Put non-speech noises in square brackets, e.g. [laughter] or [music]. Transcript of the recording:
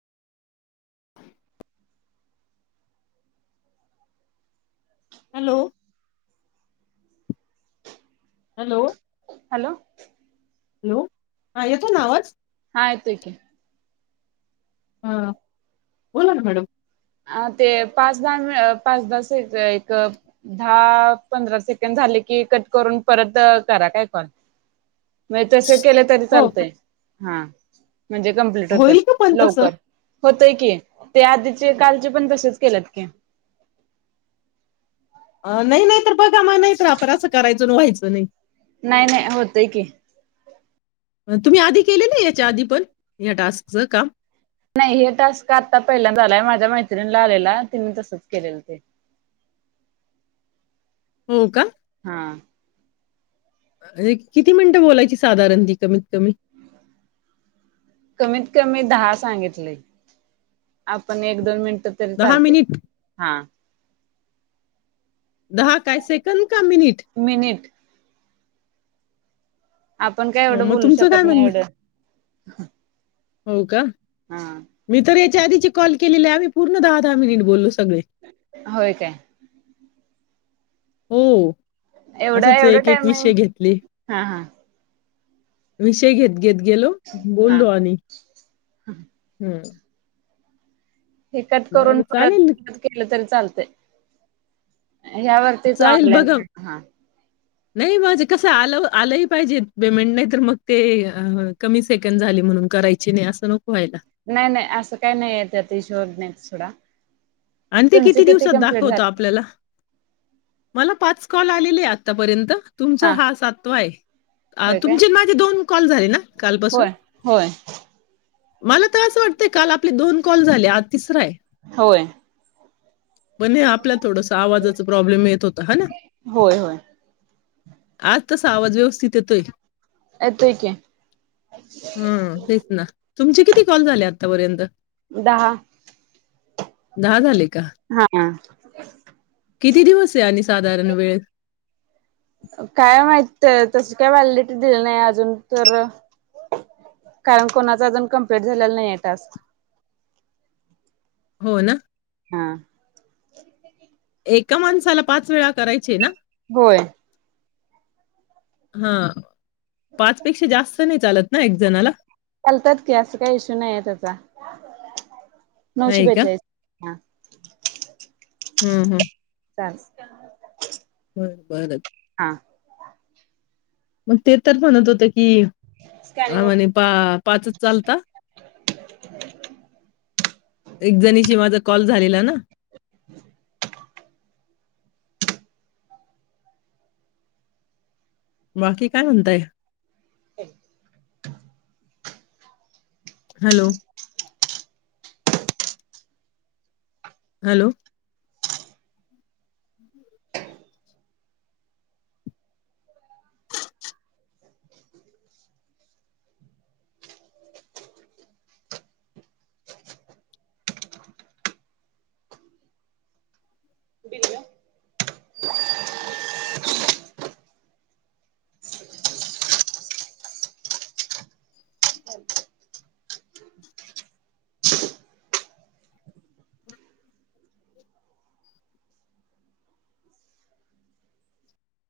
Hello hello hello hello हा येतो ना आवाज हा येतोय की हा बोला ना मॅडम हा ते पाच दहा पाच दहा सेक म्हणजे तस केल तरी हो चालतय. हा. म्हणजे कंप्लीट होतात. होईल का पण तसं लवकर हो - - होतय की ते आधीच कालचे पण तसेच केल्यात की. अ नाही नाही तर बघा मग नाहीत आपण असं करायचं व्हायचं नाही. नाही नाही होतय की. तुम्ही आधी केले ना याच्या आधी पण या टास्कच काम. नाही हे टास्क आता पहिल्या झालाय माझ्या मैत्रिणीला आलेला तिने तसच केलेलं ते. हो का? हा. किती मिनिटं बोलायची साधारण ती कमीत कमी? कमीत कमी दहा सांगितले. आपण एक दोन मिनट - - तरी दहा चालतय. मिनिट हा दहा काय सेकंद का मिनिट? मिनिट आपण काय अ, एवढं मग बोलू तुमचं काय शकत नाही म्हणणं एवढं. हो का. हा आधचे कॉल केलेले आम्ही पूर्ण दहा दहा मिनिट बोललो. सगळे होय काय? हो एवढं असंच एवढं एक एक टायमिंग विषय घेतले. हा हा विषय घेत. घेत गेलो हा बोललो आणि हम् हे कट बरं करून परत चालेल परत केलं तरी - - चालतय. ह्या वरतीच जाईल ऑनलाईन बघा. हा नाही माझे कस आलं आलंही पाहिजे पेमेंट नाही तर मग ते कमी सेकंड झाले म्हणून करायची नाही असं नको. व्हायला. नाही नाही असं काही नाही. त्यात इशू होत नाही. सोडा आणि ते तुमचे किती दिवसात कम्प्लीट दाखवत झाले आपल्याला? मला पाच कॉल आलेले आहे आतापर्यंत. तुमचा हा सातव आहे होय काय तुमचे माझे दोन - - कॉल झालेे ना कालपासून? होय होय. मला तर असं वाटतंय काल आपले दोन कॉल झाले आज तिसरा हाय. होय. पण हे आपल्या थोडसं आवाजाचा प्रॉब्लेम येत होता हो ना होय होय आज तसा आवाज व्यवस्थित येतोय. येतोय की हं, तेच ना. तुमचे किती कॉल झाले आत्तापर्यंत? दहा. दहा झाले का? हा किती दिवस आहे आणि साधारण वेळ? काय माहित तशी काय व्हॅलिडिटी दिली नाही अजून तर कारण कोणाच अजून कंम्प्लीट झालेला नाहीय टास्क. हो ना हं एका माणसाला पाच वेळा करायचे ना? होय. हां पाच पेक्षा जास्त नाही चालत् नाय एकजणाला चालतात कि असं काही इशू नाहीय त्याचा. नऊशे नाही का? बेचाळीस हं हम्म हम्म चाल् बर बरं हं म् ते तर म्हणत होते की आ स्कॅनिंग म्हणे पा् पाचच चालंत [inaudible] एकजणीशी माझा कॉल झालेला ना [inaudible] बाकी काय म्हणताय? [inaudible] Hello hello bill [inaudible]